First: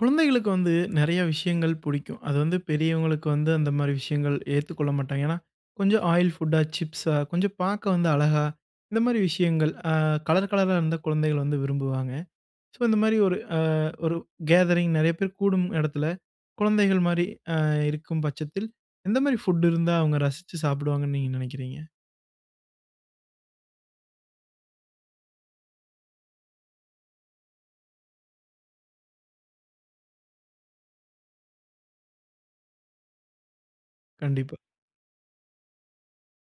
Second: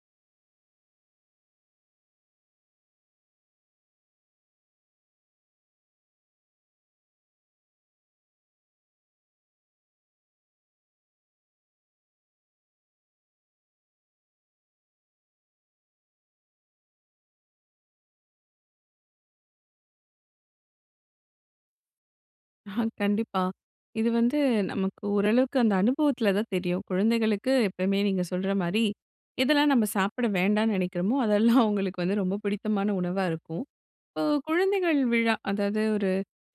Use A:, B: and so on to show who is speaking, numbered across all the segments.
A: குழந்தைகளுக்கு வந்து நெறைய விஷயங்கள் பிடிக்கும். அது வந்து பெரியவங்களுக்கு வந்து அந்த மாரி விஷயங்கள் ஏத்துக்கொள்ள மாட்டாங்க. ஏன்னா, கொஞ்சம் ஆயில் ஃபுட்டா, சிப்ஸா, கொஞ்சம் பார்க்க வந்து அழகா, இந்த மாரி விஷயங்கள் கலர் கலரா இருந்தா குழந்தைகள் வந்து விரும்புவாங்க. ஸோ இந்த மாரி ஒரு கேதரிங் நெறைய பேர் கூடும் இடத்துல, குழந்தைகள் மாரி அ இருக்கும் பட்சத்தில், எந்த மாரி ஃபுட் இருந்தா அவங்க ரசிச்சு சாப்பிடுவாங்கன்னு நீங்க நினைக்கிறீங்க?
B: ஆஹா, கண்டிப்பா. இது வந்து நமக்கு ஓரளவுக்கு அந்த அனுபவத்துல தான் தெரியும். குழந்தைகளுக்கு எப்பயுமே நீங்க சொல்ற மாரி, எதெல்லாம் நம்ம சாப்பிட வேண்டான்னு நெனைக்கிறோமோ, அதெல்லாம் அவங்களுக்கு வந்து ரொம்ப பிடித்தமான உணவா இருக்கும். இப்போ
A: கண்டிப்பா.
B: குழந்தைகள் விழா, அதாவது ஒரு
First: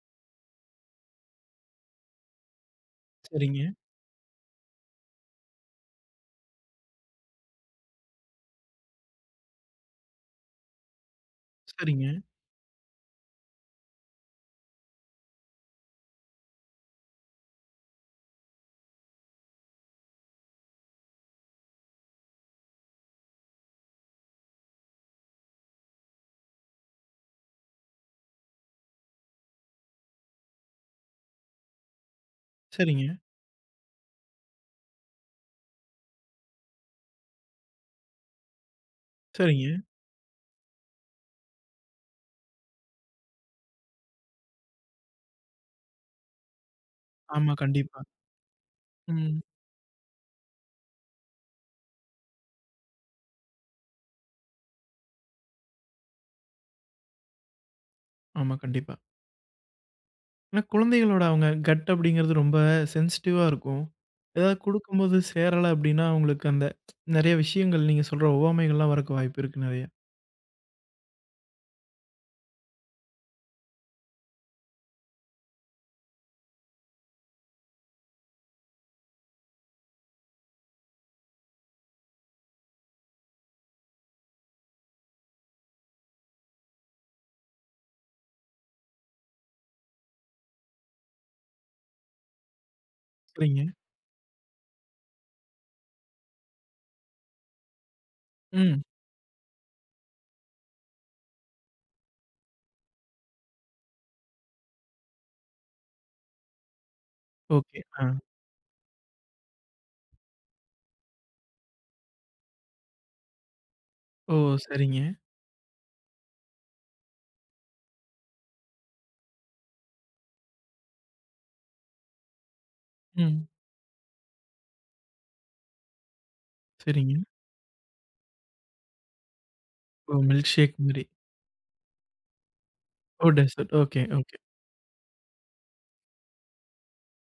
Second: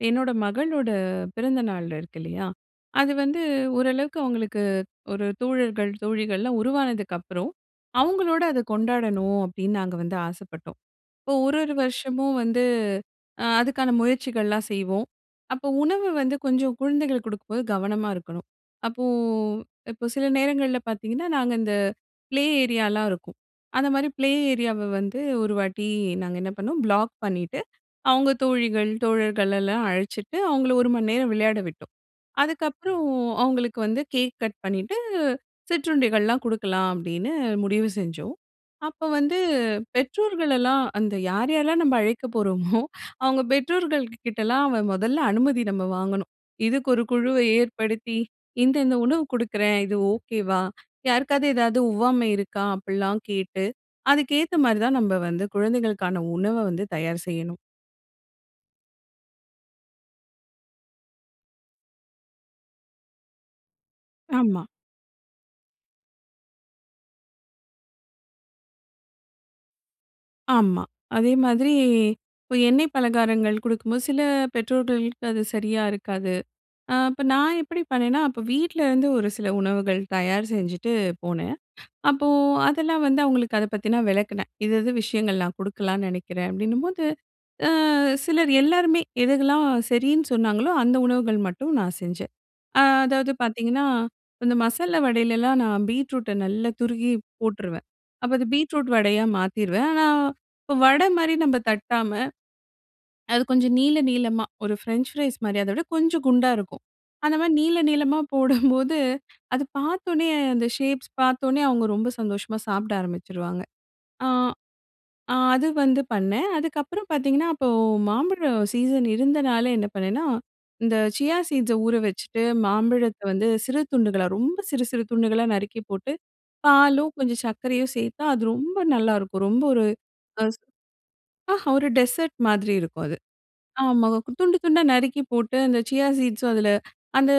B: என்னோட மகளோட பிறந்த நாள் இருக்கு இல்லையா? அது வந்து
A: சரிங்க,
B: ஓரளவுக்கு அவங்களுக்கு ஒரு தோழர்கள், தோழிகள்லாம் உருவானதுக்கு அப்புறம், அவங்களோட அத கொண்டாடணும் அப்படின்னு நாங்க வந்து ஆசைப்பட்டோம். இப்போ ஒரு ஒரு
A: சரிங்க,
B: வருஷமும் வந்து அதுக்கான முயற்சிகள்லாம் செய்வோம். அப்போ உணவு வந்து கொஞ்சம் குழந்தைகளுக்கு கொடுக்கும்போது கவனமா இருக்கணும். அப்போ இப்போ சில நேரங்கள்ல பார்த்தீங்கன்னா, நாங்க இந்த ப்ளே ஏரியாலாம் இருக்கும். அந்த மாரி ப்ளே ஏரியாவ வந்து ஒரு வாட்டி நாங்க என்ன பண்ணோம், பிளாக் பண்ணிட்டு, அவங்க தோழிகள், தோழர்கள் எல்லாம் அழைச்சிட்டு, அவங்கள 1 மணி நேரம் விளையாட விட்டோம். அதுக்கப்புறம்
A: சரிங்க,
B: அவங்களுக்கு வந்து கேக் கட் பண்ணிட்டு, சிற்றுண்டிகள்லாம் குடுக்கலாம் அப்படின்னு முடிவு செஞ்சோம். அப்ப வந்து
A: சரிங்க,
B: பெற்றோர்கள் எல்லாம் அந்த யார் யாரெல்லாம் நம்ம அழைக்க போறோமோ, அவங்க பெற்றோர்கள் கிட்டலாம் அவ முதல்ல அனுமதி நம்ம வாங்கணும். இதுக்கு ஒரு குழுவை
A: ஆமா, கண்டிப்பா.
B: ஏற்படுத்தி, இந்த இந்த உணவு
A: ம்.
B: குடுக்குறேன். இது ஓகேவா? யாருக்காவது ஏதாவது ஒவ்வாமை இருக்கா? அப்படிலாம் கேட்டு, அதுக்கேத்த மாரி தான் நம்ம வந்து குழந்தைகளுக்கான உணவ வந்து தயார் செய்யணும்.
A: ஆமா, கண்டிப்பா. ஆனா, குழந்தைகளோட அவங்க கட் அப்படிங்கிறது ரொம்ப சென்சிட்டிவா இருக்கும். ஏதாவது
B: ஆமா.
A: குடுக்கும்போது சேரல அப்படின்னா, அவங்களுக்கு அந்த நெறைய விஷயங்கள் நீங்க சொல்ற ஒவ்வாமைகள்லாம் வரக்கு வாய்ப்பு இருக்கு நெறைய.
B: ஆமா. அதே மாதிரி இப்போ எண்ணெய் பலகாரங்கள் குடுக்கும்போது, சில பெற்றோர்களுக்கு அது சரியா இருக்காது. அப்ப நான் எப்படி பண்ணேன்னா, அப்ப வீட்ல இருந்து ஒரு சில உணவுகள் தயார் செஞ்சுட்டு போனேன். அப்போ அதெல்லாம் வந்து அவங்களுக்கு அத பத்தி நான் விளக்குனேன். இது இது விஷயங்கள் நான் குடுக்கலாம்னு நெனைக்கிறேன் அப்படின்னும்போது, அ சிலர் எல்லாருமே எதுகெல்லாம் சரின்னு சொன்னாங்களோ, அந்த உணவுகள் மட்டும் நான் செஞ்சேன். அதாவது
A: சரிங்க.
B: பார்த்தீங்கன்னா, இந்த மசாலா வடையிலலாம் நான் பீட்ரூட்ட நல்லா துருகி போட்டுருவேன். அப்ப அது
A: ம்.
B: பீட்ரூட் வடையா மாத்திருவேன். ஆனா, இப்போ வடை மாரி நம்ம தட்டாம, அது கொஞ்சம் நீள நீளமா ஒரு ஃப்ரெஞ்ச் ஃப்ரைஸ் மாரி அத விட கொஞ்சம் குண்டா இருக்கும். அந்த மாரி நீள
A: ஓகே. ஆ.
B: நீளமா போடும்போது, அது பார்த்தோனே அந்த ஷேப்ஸ் பார்த்தோனே அவங்க ரொம்ப சந்தோஷமா சாப்பிட ஆரம்பிச்சுருவாங்க. ஆ.
A: ஓ! சரிங்க.
B: ஆ அது வந்து பண்ணேன். அதுக்கப்புறம் பார்த்தீங்கன்னா, அப்போ மாம்பழம் சீசன் இருந்தனால என்ன பண்ணேன்னா, இந்த சியா சீட்ஸ ஊற வச்சுட்டு, மாம்பழத்த
A: ம்.
B: வந்து சிறு துண்டுகளா ரொம்ப சிறு சிறு துண்டுகளா நறுக்கி போட்டு, பாலும்
A: சரிங்க.
B: கொஞ்சம் சர்க்கரையும் சேர்த்தா, அது ரொம்ப நல்லாருக்கும். ரொம்ப ஒரு
A: ஓ!
B: அ
A: மில்க் ஷேக் மாரி.
B: ஆஹா ஒரு டெசர்ட் மாதிரி இருக்கும் அது.
A: ஓ! டெசர்ட். ஓகே,
B: ஆமா.
A: ஓகே.
B: துண்டு துண்டா நறுக்கி போட்டு, அந்த சியா சீட்ஸும் அதுல அந்த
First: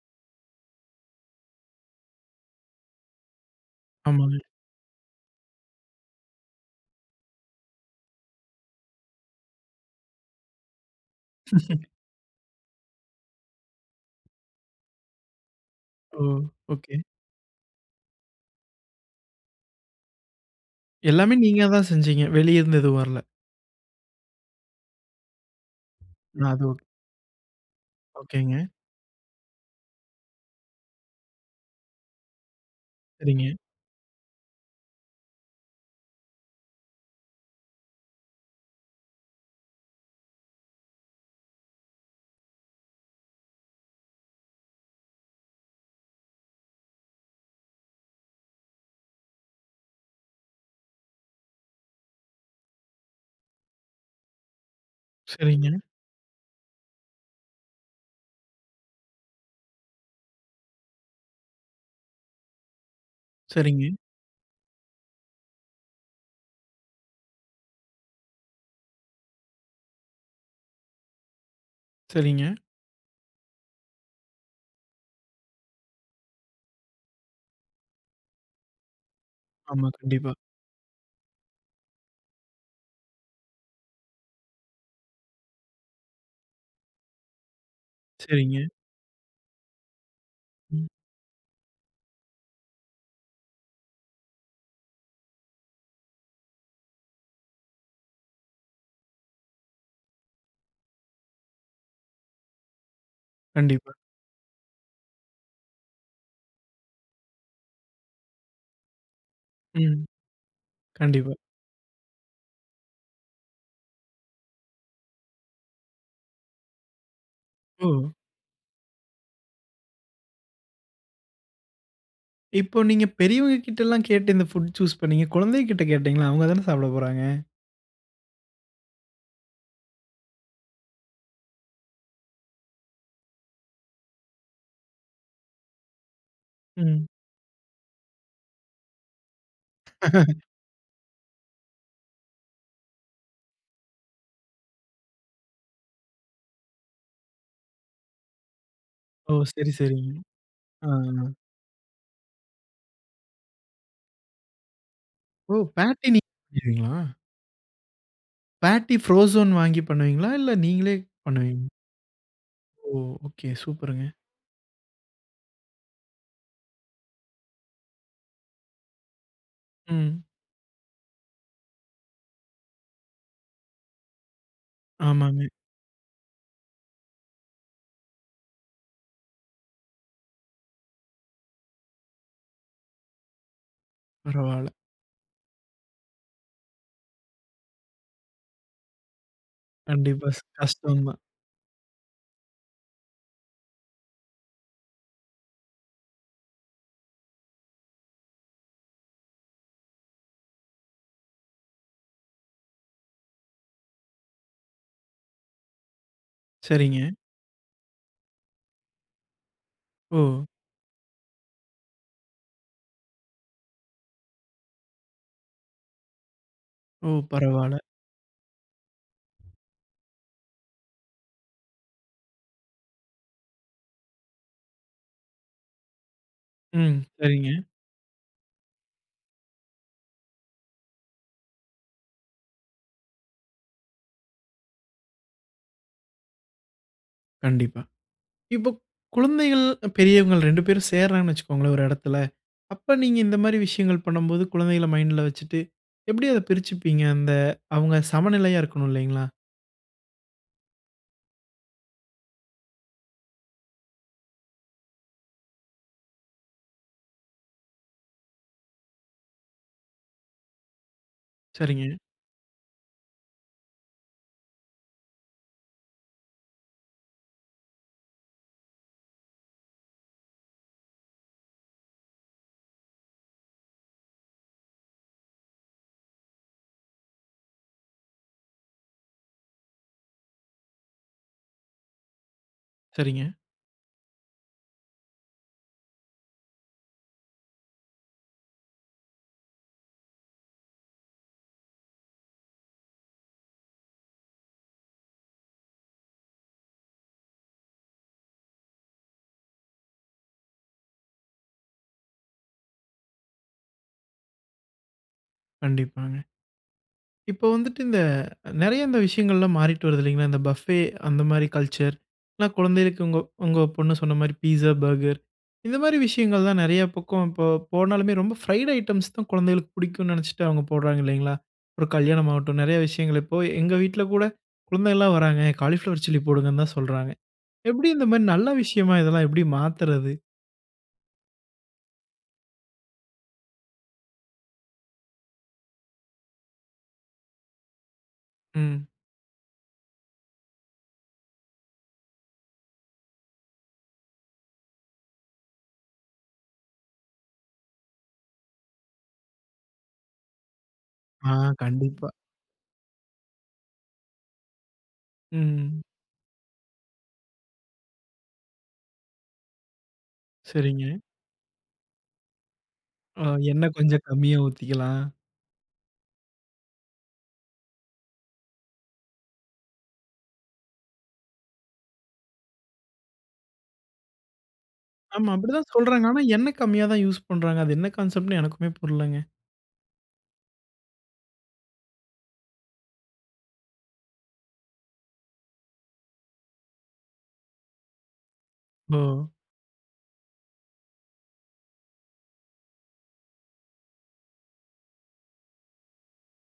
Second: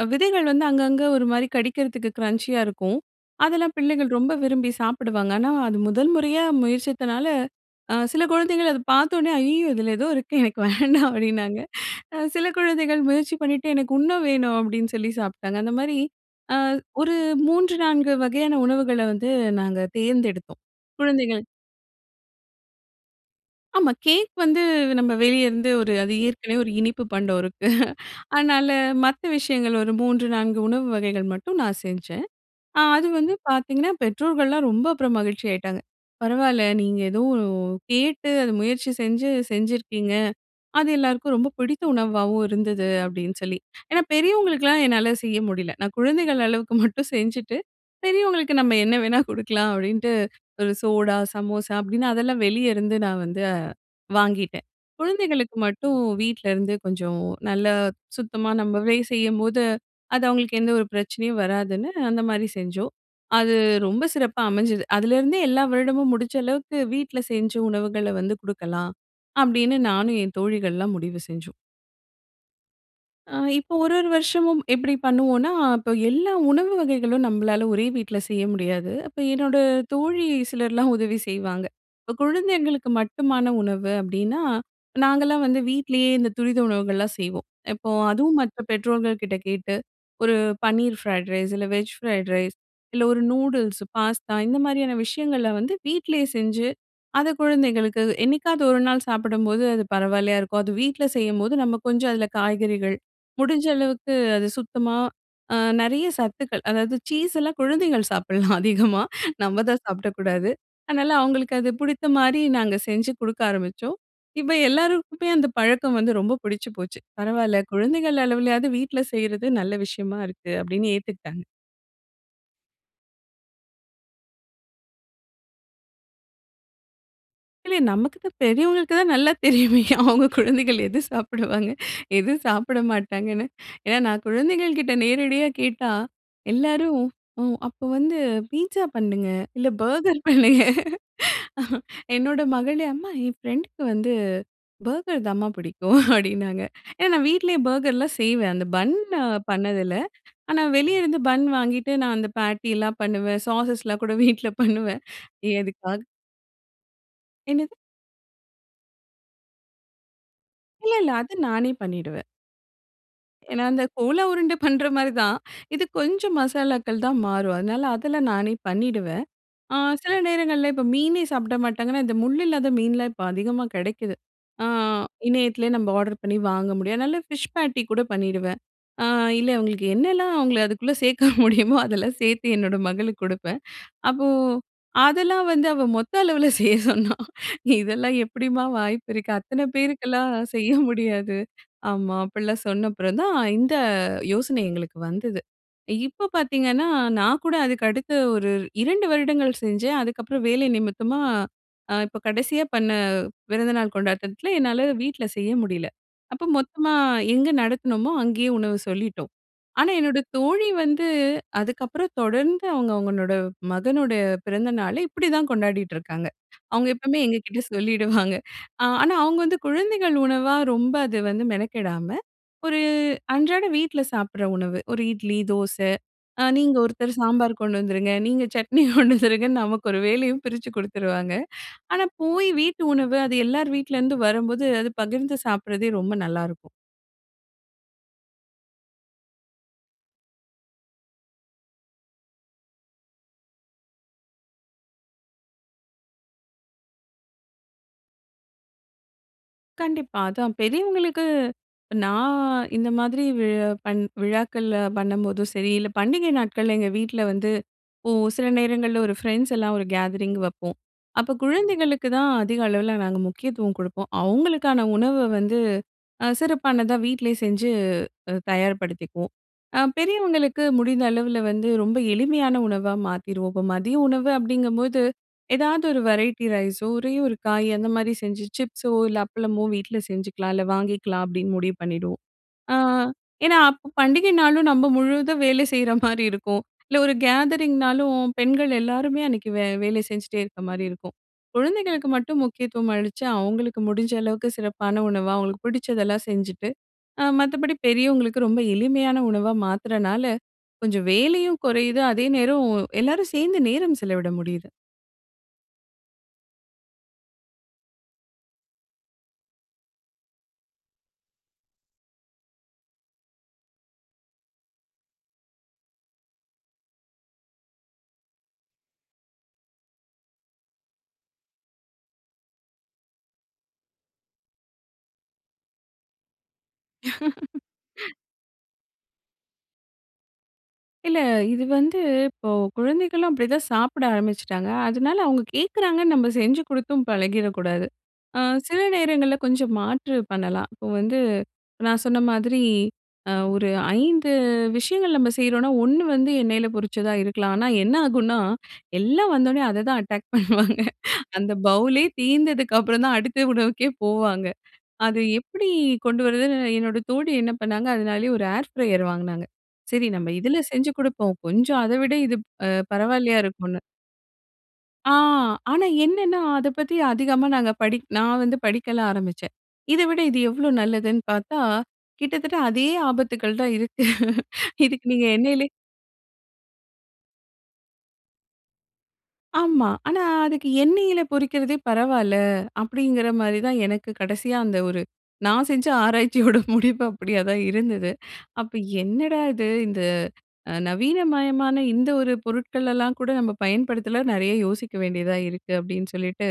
B: விதைகள் வந்து அங்கங்க ஒரு மாரி கடிக்கிறதுக்கு கிரன்ச்சியா இருக்கும். அதெல்லாம் பிள்ளைகள் ரொம்ப
A: ஆமாங்க.
B: விரும்பி சாப்பிடுவாங்க. ஆனா, அது முதல் முறையா முயற்சித்தனால, சில குழந்தைகள் அத பார்த்தோனே, "ஐயய்யோ! இதுல ஏதோ இருக்கு. எனக்கு வேண்டாம்." அப்படின்னாங்க. சில குழந்தைகள் முயற்சி பண்ணிட்டு, "எனக்கு இன்னும் வேணும்." அப்படின்னு சொல்லி சாப்பிட்டாங்க. அந்த மாரி
A: ஓ!
B: அ
A: ஓகே.
B: ஒரு 3, 4 வகையான உணவுகள வந்து நாங்க தேர்ந்தெடுத்தோம்.
A: எல்லாமே
B: குழந்தைகள்
A: நீங்க தான் செஞ்சீங்க. வெளிய இருந்து எதுவும் வரல.
B: ஆமா. கேக் வந்து நம்ம வெளிய இருந்து ஒரு அது
A: ஆ
B: ஏற்கனவே
A: அது
B: ஒரு
A: ஓகே.
B: இனிப்பு பண்டம் இருக்கு.
A: ஓகேங்க.
B: அதனால மத்த விஷயங்கள் ஒரு 3, 4 உணவு வகைகள் மட்டும் நான் செஞ்சேன். ஆ அது வந்து
A: சரிங்க,
B: பார்த்தீங்கன்னா, பெற்றோர்கள்லாம் ரொம்ப அப்புறம் மகிழ்ச்சி ஆயிட்டாங்க. பரவால்ல, நீங்க ஏதோ கேட்டு அது முயற்சி செஞ்சிருக்கீங்க. அது எல்லாருக்கும் ரொம்ப பிடித்த உணவாவும் இருந்தது அப்படின்னு சொல்லி. ஏன்னா பெரியவங்களுக்குலாம் என்னால செய்ய முடியல. நான் குழந்தைகள் அளவுக்கு மட்டும் செஞ்சுட்டு, பெரியவங்களுக்கு நம்ம என்ன வேணா குடுக்கலாம் அப்படின்ட்டு, ஒரு சோடா, சமோசா அப்படின்னு அதெல்லாம் வெளிய இருந்து நான் வந்து வாங்கிட்டேன். குழந்தைகளுக்கு
A: சரிங்க,
B: மட்டும் வீட்ல இருந்து கொஞ்சம் நல்ல சுத்தமா நம்மளே செய்யும்போது அது அவங்களுக்கு எந்த ஒரு பிரச்சனையும் வராதுன்னு அந்த மாரி செஞ்சோம். அது
A: சரிங்க,
B: ரொம்ப சிறப்பா அமைஞ்சது. அதுலேருந்தே எல்லா வருடமும் முடிச்ச அளவுக்கு வீட்ல செஞ்ச உணவுகள வந்து குடுக்கலாம். அப்படின்னு நானும் என் தோழிகள்லாம் முடிவு செஞ்சோம்.
A: சரிங்க.
B: ஆ இப்போ ஒரு ஒரு வருஷமும் எப்படி பண்ணுவோன்னா, இப்போ எல்லா உணவு வகைகளும் நம்மளால ஒரே வீட்ல செய்ய முடியாது. அப்ப என்னோட
A: ஆமா,
B: தோழி
A: கண்டிப்பா.
B: சிலர்லாம் உதவி செய்வாங்க. இப்போ குழந்தைங்களுக்கு மட்டுமான உணவு அப்படின்னா, நாங்கலாம் வந்து வீட்லயே இந்த துரித உணவுகள்லாம் செய்வோம். இப்போ அதுவும் மற்ற
A: சரிங்க.
B: பெற்றோர்கள் கிட்ட கேட்டு, ஒரு
A: ம்.
B: பன்னீர் ஃப்ரைட் ரைஸ், இல்ல வெஜ் ஃப்ரைட் ரைஸ், இல்ல ஒரு நூடுல்ஸ், பாஸ்தா இந்த மாதிரியான விஷயங்கள வந்து வீட்லயே செஞ்சு, அத குழந்தைங்களுக்கு என்னைக்காவது ஒரு நாள் சாப்பிடும்போது அது பரவாயில்லையா இருக்கும். அது வீட்ல செய்யும்போது நம்ம கொஞ்சம் அதில காய்கறிகள் முடிஞ்ச
A: கண்டிப்பா.
B: அளவுக்கு அது சுத்தமா நெறைய சத்துக்கள் அதாவது சீஸ் எல்லாம் குழந்தைகள் சாப்பிடலாம் அதிகமா. நம்ம தான்
A: ம்.
B: சாப்பிடக்கூடாது. அதனால
A: கண்டிப்பா.
B: அவங்களுக்கு அது பிடித்த மாரி நாங்க செஞ்சு குடுக்க ஆரம்பிச்சோம். இப்ப எல்லாருக்குமே அந்த பழக்கம் வந்து ரொம்ப பிடிச்சு போச்சு. பரவால்ல
A: ஓ!
B: குழந்தைகள் அளவுலயாவது வீட்ல செய்றது நல்ல விஷயமா இருக்கு அப்படின்னு ஏத்துக்கிட்டாங்க.
A: இப்போ நீங்க பெரியவங்க கிட்டலாம் கேட்டு இந்த ஃபுட் சூஸ் பண்ணீங்க. குழந்தைகிட்ட கேட்டீங்களா? அவங்க தானே சாப்பிட போறாங்க.
B: இல்ல நமக்கு தான் பெரியவங்களுக்கு தான் நல்லா தெரியுமே. அவங்க குழந்தைகள் எது சாப்பிடுவாங்க, எது சாப்பிட மாட்டாங்கன்னு. ஏன்னா நான் குழந்தைகள் கிட்ட நேரடியா கேட்டா, எல்லாரும்
A: ம்.
B: "ஓ! அப்போ வந்து பீட்ஸா பண்ணுங்க, இல்ல பர்கர் பண்ணுங்க." என்னோட மகளே, "அம்மா என் ஃப்ரெண்டுக்கு வந்து பர்கர் தாம்மா பிடிக்கும்." அப்படின்னாங்க. ஏன்னா நான் வீட்லயே பர்கர்லாம் செய்வேன். அந்த பன்
A: ஓ! சரி,
B: பண்ணதில்ல.
A: சரிங்க.
B: ஆனா
A: ஆ,
B: வெளிய இருந்து
A: ஆ.
B: பன் வாங்கிட்டு நான் அந்த பேட்டிலாம் பண்ணுவேன். சாஸஸ்லாம் கூட வீட்ல பண்ணுவேன்.
A: ஓ!
B: எதுக்காக
A: பேட்டி நீங்க பண்ணுவீங்களா?
B: என்னது?
A: பேட்டி ஃப்ரோசோன் வாங்கி பண்ணுவீங்களா? இல்ல
B: இல்ல,
A: நீங்களே
B: இல்ல. அது நானே
A: பண்ணுவீங்களா?
B: பண்ணிடுவேன்.
A: ஓ! ஓகே.
B: ஏன்னா, அந்த
A: சூப்பருங்க.
B: கோலா உருண்டை பண்ற மாரி தான். இது கொஞ்சம் மசாலாக்கள் தான் மாறும். அதனால அதில நானே பண்ணிடுவேன். ஆ சில
A: ம்.
B: நேரங்கள்ல இப்ப மீனே சாப்பிட மாட்டாங்கன்னா, இந்த முள் இல்லாத மீன்லாம் இப்ப அதிகமா கிடைக்குது. ஆ
A: ஆமாங்க.
B: இணையத்திலே நம்ம ஆர்டர் பண்ணி வாங்க முடியும். அதனால ஃபிஷ் பேட்டி கூட பண்ணிடுவேன். ஆ இல்ல அவங்களுக்கு என்னெல்லாம் அவங்கள அதுக்குள்ள சேர்க்க முடியுமோ, அதெல்லாம் சேர்த்து என்னோட மகளுக்கு கொடுப்பேன். அப்போ
A: பரவால்ல.
B: அதெல்லாம் வந்து அவ மொத்த அளவுல செய்ய சொன்னா. இதெல்லாம் எப்படிம்மா வாய்ப்பு இருக்கு? அத்தன
A: கண்டிப்பா
B: பேருக்கெல்லாம்
A: ஸ்
B: செய்ய
A: கஷ்டம் தான்.
B: முடியாது. ஆமா. அப்படிலாம் சொன்ன அப்புறம் தான் இந்த யோசனை எங்களுக்கு வந்தது. இப்ப பார்த்தீங்கன்னா, நான் கூட அதுக்கு அடுத்து ஒரு 2 வருடங்கள் செஞ்சேன். அதுக்கப்புறம் வேலை நிமித்தமா இப்ப கடைசியா பண்ண பிறந்தநாள் கொண்டாட்டத்துல என்னால வீட்ல செய்ய முடியல. அப்ப மொத்தமா
A: சரிங்க.
B: எங்க நடத்துனோமோ அங்கேயே உணவு சொல்லிட்டோம். ஆனா
A: ஓ!
B: என்னோட தோழி வந்து அதுக்கப்புறம் தொடர்ந்து அவங்க அவங்களோட மகனோட பிறந்த நாளை இப்படிதான் கொண்டாடிட்டு இருக்காங்க. அவங்க
A: ஓ!
B: எப்பவுமே எங்ககிட்ட
A: பரவால்ல.
B: சொல்லிடுவாங்க. ஆனா அவங்க வந்து குழந்தைகள் உணவா ரொம்ப அது வந்து மெனக்கெடாம, ஒரு அன்றாட வீட்ல சாப்பிடுற உணவு. ஒரு இட்லி, தோசை நீங்க
A: ம்.
B: ஒருத்தர்
A: சரிங்க.
B: சாம்பார் கொண்டு வந்துருங்க, நீங்க சட்னி கொண்டு வந்துருங்கன்னு நமக்கு ஒரு வேலையும் பிரிச்சு குடுத்துருவாங்க. ஆனா போய் வீட்டு உணவு அது எல்லார் வீட்ல இருந்து வரும்போது அது பகிர்ந்து சாப்பிடுறதே ரொம்ப நல்லாருக்கும்.
A: கண்டிப்பா. இப்போ குழந்தைகள், பெரியவங்கள் 2 பேரும் சேர்றாங்கன்னு வச்சுக்கோங்களேன் ஒரு இடத்துல. அப்ப நீங்க இந்த மாரி விஷயங்கள் பண்ணும்போது, குழந்தைகள மைண்ட்ல வச்சுட்டு, எப்படி அத பிரிச்சுப்பீங்க? அந்த அவங்க சமநிலையா இருக்கணும் இல்லைங்களா?
B: கண்டிப்பா. அதான் பெரியவங்களுக்கு நான் இந்த மாதிரி விழாக்கள்ல பண்ணும்போதும் சரி, இல்ல பண்டிகை நாட்கள்ல எங்க வீட்ல வந்து இப்போ சில நேரங்கள்ல ஒரு ஃப்ரெண்ட்ஸ் எல்லாம் ஒரு கேதரிங் வைப்போம். அப்ப
A: சரிங்க,
B: குழந்தைகளுக்கு தான் அதிக அளவுல நாங்க முக்கியத்துவம் குடுப்போம். அவங்களுக்கான உணவ வந்து சிறப்பானதா வீட்லயே செஞ்சு தயார்படுத்திக்குவோம். பெரியவங்களுக்கு முடிந்த அளவுல வந்து ரொம்ப எளிமையான உணவா மாத்திருவோம். இப்ப மதிய உணவு அப்படிங்கும்போது ஏதாவது ஒரு வெரைட்டி ரைஸோ, ஒரே ஒரு காய் அந்த மாரி செஞ்சு சிப்ஸோ, இல்ல அப்பளமோ வீட்ல செஞ்சுக்கலாம். இல்ல வாங்கிக்கலாம் அப்படின்னு முடிவு பண்ணிடுவோம். ஆ
A: சரிங்க.
B: ஏன்னா அப்போ பண்டிகை நாளும் நம்ம முழுதும் வேலை செய்ற மாரி இருக்கும். இல்ல ஒரு கேதரிங்னாலும் பெண்கள் எல்லாருமே அன்னைக்கு வேலை செஞ்சுட்டே இருக்க மாரி இருக்கும். குழந்தைகளுக்கு மட்டும் முக்கியத்துவம் அளிச்சு, அவங்களுக்கு முடிஞ்ச அளவுக்கு சிறப்பான உணவா, அவங்களுக்கு பிடிச்சதெல்லாம் செஞ்சுட்டு, மத்தபடி பெரியவங்களுக்கு ரொம்ப எளிமையான உணவா மாத்துறனால, கொஞ்சம் வேலையும் குறையுது. அதே நேரம் எல்லாரும் சேர்ந்து நேரம் செலவிட முடியுது.
A: கண்டிப்பாங்க. இப்போ வந்துட்டு இந்த நெறைய இந்த விஷயங்கள்லாம் மாறிட்டு வருது இல்லைங்களா? இந்த பஃபே அந்த மாரி கல்ச்சர். இல்ல குழந்தைகளுக்கு உங்க உங்க பொண்ணு சொன்ன மாரி பீஸா, பர்கர் இந்த மாரி விஷயங்கள் தான் நெறைய பக்கம் இப்போ போனாலுமே ரொம்ப ஃப்ரைட் ஐட்டம்ஸ் தான் குழந்தைகளுக்கு பிடிக்கும்னு நெனச்சுட்டு அவங்க போடுறாங்க இல்லைங்களா? ஒரு கல்யாணம் ஆகட்டும், நெறைய விஷயங்கள் இப்போ எங்க வீட்ல கூட குழந்தைகள்லாம் வராங்க, காலிஃப்ளவர் சில்லி போடுங்கன்னு தான் சொல்றாங்க. எப்படி இந்த மாரி நல்ல விஷயமா இதெல்லாம் எப்படி மாத்துறது?
B: இல்ல. இது வந்து இப்போ குழந்தைகளும் அப்படிதான் சாப்பிட ஆரம்பிச்சுட்டாங்க. அதனால அவங்க கேட்குறாங்கன்னு நம்ம செஞ்சு குடுத்தும் பழகிடக்கூடாது. அ சில
A: ம்.
B: நேரங்கள்ல கொஞ்சம் மாற்று பண்ணலாம். இப்போ வந்து நான் சொன்ன மாதிரி ஒரு 5 விஷயங்கள் நம்ம செய்றோம்னா, 1 வந்து எண்ணெயில பொரிச்சதா இருக்கலாம். ஆனா என்ன ஆகும்னா, எல்லாம் வந்தோனே அத தான் அட்டாக் பண்ணுவாங்க.
A: ஆ
B: அந்த பவுலே
A: கண்டிப்பா.
B: தீர்ந்ததுக்கு அப்புறம் தான் அடுத்த உணவுக்கே போவாங்க. அது எப்படி
A: ம்.
B: கொண்டு வரதுன்னு என்னோட தோழி என்ன பண்ணாங்க, அதனாலேயே ஒரு ஏர் ஃப்ரையர் வாங்குனாங்க. சரி நம்ம இதில
A: சரிங்க.
B: செஞ்சு குடுப்போம். கொஞ்சம் அத விட இது
A: அ
B: பரவாயில்லையா
A: எண்ணெய்
B: இருக்கும்னு.
A: கொஞ்சம் கம்மியா ஊத்திக்கலாம்.
B: ஆ ஆனா என்னன்னா, அத பத்தி அதிகமா நாங்க படி நான் வந்து படிக்கலாம் ஆரம்பிச்சேன். இத விட இது எவ்ளோ நல்லதுன்னு பார்த்தா, கிட்டத்தட்ட அதே ஆபத்துக்கள் தான் இருக்கு. இதுக்கு நீங்க
A: ஆமா
B: எண்ணெயில
A: அப்படிதான் சொல்றாங்க. ஆனா எண்ணெய் கம்மியா தான் யூஸ் பண்றாங்க. அது என்ன கான்செப்ட்ன்னு எனக்குமே புரியலங்க.
B: ஆமா. ஆனா, அதுக்கு எண்ணெயில பொரிக்கிறதே பரவால்ல. அப்படிங்கிற மாரி தான் எனக்கு கடைசியா அந்த ஒரு நான் செஞ்ச ஆராய்ச்சியோட முடிவு அப்படியா தான் இருந்தது. அப்ப
A: ஓ!
B: என்னடா இது! இந்த நவீனமயமான இந்த ஒரு பொருட்கள் எல்லாம் கூட நம்ம பயன்படுத்தல நெறைய யோசிக்க வேண்டியதா இருக்கு அப்படின்னு சொல்லிட்டு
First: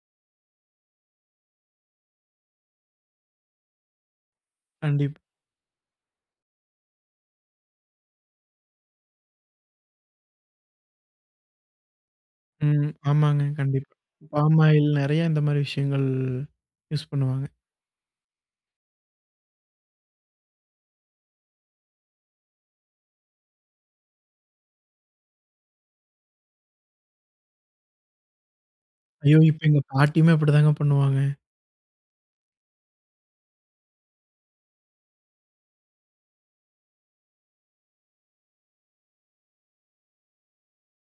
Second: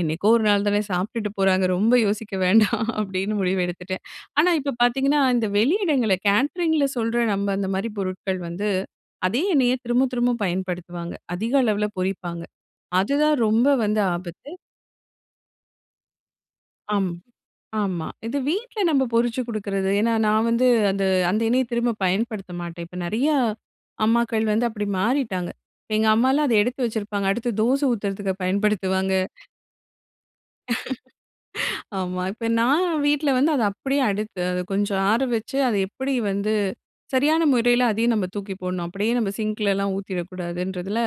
B: என்னைக்கோ ஒரு நாள் தானே சாப்பிட்டுட்டு போறாங்க. ரொம்ப யோசிக்க வேண்டாம் அப்படின்னு முடிவு எடுத்துட்டேன். ஆனா இப்ப
A: கண்டிப்பா.
B: பார்த்தீங்கன்னா, இந்த வெளியிடங்கள்ல கேட்டரிங்ல சொல்ற நம்ம அந்த மாரி பொருட்கள் வந்து, அதே எண்ணெய திரும்ப திரும்ப பயன்படுத்துவாங்க. அதிக அளவுல பொரிப்பாங்க.
A: ம்.
B: அதுதான்
A: ஆமாங்க.
B: ரொம்ப
A: கண்டிப்பா.
B: வந்து ஆபத்து.
A: பாம் ஆயில் நெறைய இந்த மாரி விஷயங்கள் யூஸ்
B: ஆம்,
A: பண்ணுவாங்க.
B: ஆமா. இது வீட்ல நம்ம பொரிச்சு குடுக்குறது. ஏன்னா நான் வந்து அந்த அந்த எண்ணெய திரும்ப பயன்படுத்த மாட்டேன். இப்ப நெறைய அம்மாக்கள் வந்து அப்படி மாறிட்டாங்க. இப்ப எங்க அம்மாலாம் அத எடுத்து வச்சிருப்பாங்க. அடுத்து தோசை ஊத்துறதுக்கு பயன்படுத்துவாங்க.
A: ஐயோ! இப்ப எங்க பாட்டியுமே அப்படிதாங்க பண்ணுவாங்க.
B: ஆமா. இப்ப நான் வீட்ல வந்து அத அப்படியே அடுத்து அத கொஞ்சம் ஆற வச்சு, அது எப்படி வந்து சரியான முறையில அதையும் நம்ம தூக்கி போடணும். அப்படியே நம்ம சிங்க்லலாம் ஊத்திடக்கூடாதுன்றதுல,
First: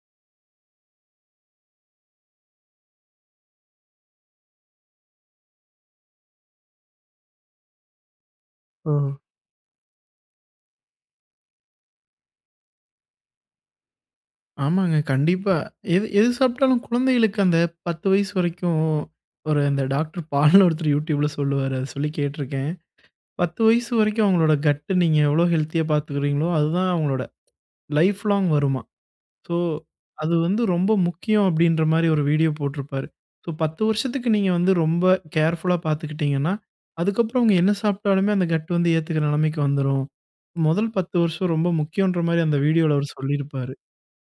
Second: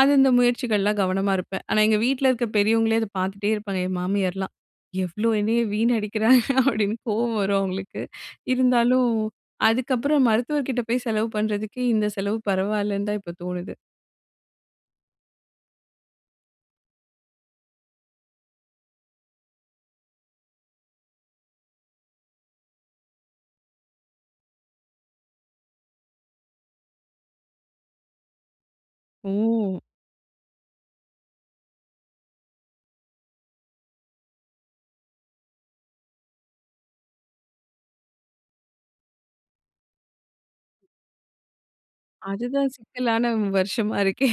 B: அது இந்த முயற்சிகள்லாம் கவனமா இருப்பேன். ஆனா எங்க வீட்ல இருக்க பெரியவங்களே அத பார்த்துட்டே இருப்பாங்க. என் மாமியார்லாம், "எவ்ளோ என்னைய வீணடிக்கிறாங்க" அப்படின்னு கோவம் வரும் அவங்களுக்கு.
A: ஓ!
B: இருந்தாலும் அதுக்கப்புறம் மருத்துவர்கிட்ட போய் செலவு பண்றதுக்கு, இந்த செலவு பரவாயில்லன்னு தான் இப்ப தோணுது.
A: ஆமாங்க. கண்டிப்பா. எது எது சாப்பிட்டாலும் குழந்தைகளுக்கு அந்த 10 வயசு வரைக்கும் ஒரு அந்த டாக்டர் பால்ன்னு ஒருத்தர் YouTubeல சொல்லுவாரு. அத சொல்லி கேட்டுருக்கேன். 10 வயசு வரைக்கும் அவங்களோட கட் நீங்க எவ்வளோ ஹெல்த்தியா பார்த்துக்கிறீங்களோ, அதுதான் அவங்களோட லைஃப் லாங் வருமாம். ஸோ,
B: ஓ!
A: அது வந்து ரொம்ப முக்கியம் அப்படின்ற மாரி ஒரு வீடியோ போட்டிருப்பாரு. ஸோ 10 வருஷத்துக்கு நீங்க வந்து ரொம்ப கேர்ஃபுல்லா பார்த்துக்கிட்டீங்கன்னா, அதுக்கப்புறம் அவங்க என்ன சாப்பிட்டாலுமே அந்த கட் வந்து ஏத்துக்கிற நிலைமைக்கு வந்துரும். முதல் 10 வருஷம் ரொம்ப முக்கியம்ன்ற மாரி அந்த
B: அதுதான்
A: வீடியோல அவரு
B: சிக்கலான
A: சொல்லியிருப்பாரு.
B: வருஷமா இருக்கே.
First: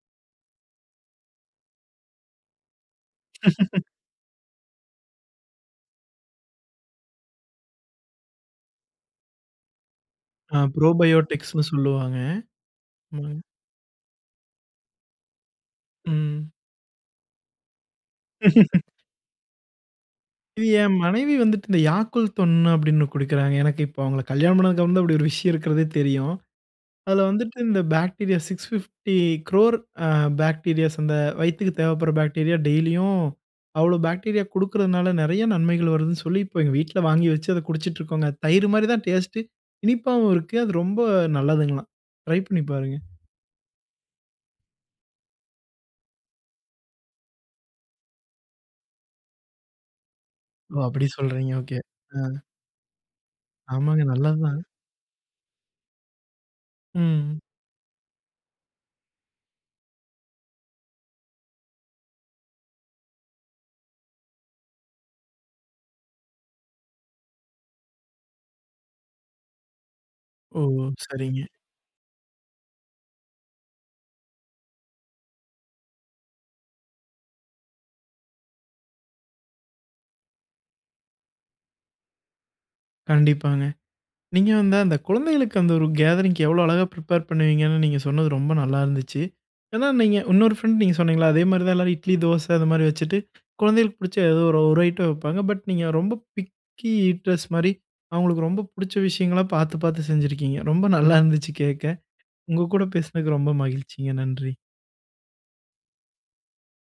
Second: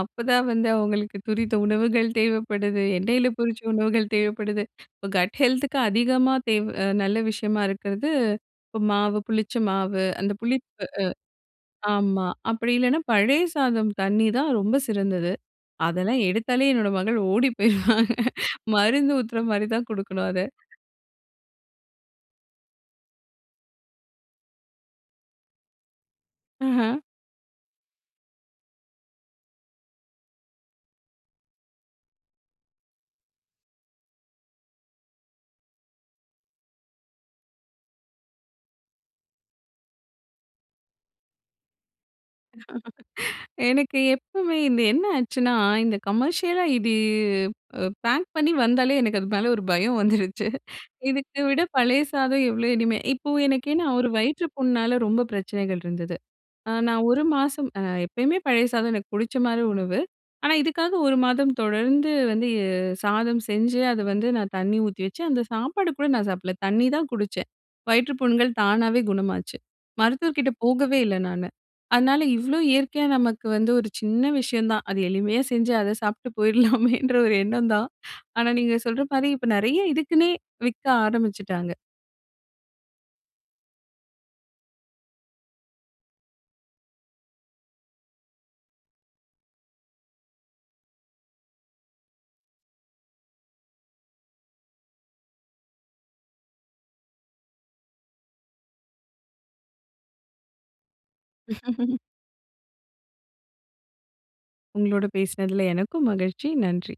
B: அப்பதான் வந்து அவங்களுக்கு துரித உணவுகள் தேவைப்படுது. எண்ணெயில பொரிச்ச உணவுகள் தேவைப்படுது. இப்ப கட் ஹெல்த்துக்கு அதிகமா நல்ல விஷயமா இருக்கிறது, இப்ப மாவு, புளிச்ச மாவு, அந்த
A: ஆ
B: புளிப்பு
A: ப்ரோபயோட்டிக்ஸ்ன்னு சொல்லுவாங்க.
B: ஆமா. அப்படி இல்லைன்னா
A: ஆமாங்க.
B: பழைய சாதம் தண்ணி தான் ரொம்ப சிறந்தது. அதெல்லாம்
A: ம்.
B: எடுத்தாலே என்னோட மகள் ஓடி போயிருவாங்க. மருந்து ஊத்துற மாரி தான் குடுக்கணும் அத.
A: இது என் மனைவி வந்துட்டு இந்த யாக்குல்த் ஒன்னு அப்படின்னு குடிக்கிறாங்க. எனக்கு இப்போ அவங்கள கல்யாணம் பண்ணதுக்கப்புறம் தான் இப்படி ஒரு விஷயம் இருக்கிறதே தெரியும்.
B: ஆஹ.
A: அதுல வந்துட்டு இந்த பாக்டீரியா 650 க்ரோர் அ பாக்டீரியாஸ் அந்த வயித்துக்கு தேவைப்படுற பாக்டீரியா டெய்லியும் அவ்வளோ பாக்டீரியா குடுக்குறதுனால நெறைய நன்மைகள் வருதுன்னு சொல்லி, இப்போ எங்க வீட்ல வாங்கி வச்சு அத குடிச்சிட்டுருக்கோங்க. தயிர் மாரி தான் டேஸ்ட்டு. இனிப்பாவும் இருக்கு. அது ரொம்ப நல்லதுங்களாம். ட்ரை பண்ணி பாருங்க.
B: எனக்கு எப்பவுமே இந்த என்ன ஆச்சுன்னா, இந்த கமர்ஷியலா இது பேக் பண்ணி வந்தாலே எனக்கு அது மேல ஒரு பயம் வந்துருச்சு.
A: ஓ! அப்படி
B: இதுக்கு
A: சொல்றீங்க.
B: விட
A: ஓகே.
B: பழைய
A: ஆ
B: சாதம் எவ்ளோ இனிமை இப்போ எனக்கு ஏன்னா
A: ஆமாங்க
B: ஒரு
A: நல்லது
B: வயிற்று
A: தான்.
B: புண்ணால ரொம்ப பிரச்சனைகள் இருந்தது. ஆ நான் 1
A: ம்.
B: மாசம் எப்பயுமே பழைய சாதம் எனக்கு புடிச்ச மாரி உணவு. ஆனா, இதுக்காக 1 மாதம் தொடர்ந்து வந்து சாதம் செஞ்சு, அத வந்து நான் தண்ணி ஊத்தி வச்சு, அந்த சாப்பாடு கூட நான் சாப்பிடல. தண்ணி தான் குடிச்சேன். வயிற்றுப் புண்கள் தானாவே குணமாச்சு. மருத்துவர்கிட்ட
A: ஓ!
B: போகவே இல்ல
A: சரிங்க.
B: நானு. அதனால இவ்ளோ இயற்கையா நமக்கு வந்து ஒரு சின்ன விஷயம் தான். அது எளிமையா செஞ்சு அத சாப்பிட்டு போயிடலாமேன்ற ஒரு எண்ணம் தான். ஆனா, நீங்க சொல்ற மாரி இப்ப நெறைய இதுக்குன்னே விக்க ஆரம்பிச்சுட்டாங்க.
A: கண்டிப்பாங்க. நீங்க வந்து அந்த குழந்தைகளுக்கு அந்த ஒரு கேதரிங்க்கு எவ்வளோ அழகா ப்ரிப்பேர் பண்ணுவீங்கன்னு நீங்க சொன்னது ரொம்ப நல்லா இருந்துச்சு. ஏன்னா நீங்க இன்னொரு ஃப்ரெண்ட் நீங்க சொன்னீங்கல்ல, அதே மாரி தான் எல்லாரும் இட்லி, தோசை அது மாரி வச்சுட்டு, குழந்தைகளுக்கு பிடிச்ச ஏதோ ஒரு ஒரு ஐட்டம் வைப்பாங்க. பட் நீங்க ரொம்ப பிக்கி ஈட்டர்ஸ் மாரி அவங்களுக்கு ரொம்ப பிடிச்ச விஷயங்களா பார்த்து பார்த்து செஞ்சிருக்கீங்க. ரொம்ப நல்லா இருந்துச்சு கேட்க. உங்க கூட பேசினதுக்கு ரொம்ப மகிழ்ச்சிங்க. நன்றி.
B: உங்களோட பேசினதுல எனக்கும் மகிழ்ச்சி. நன்றி.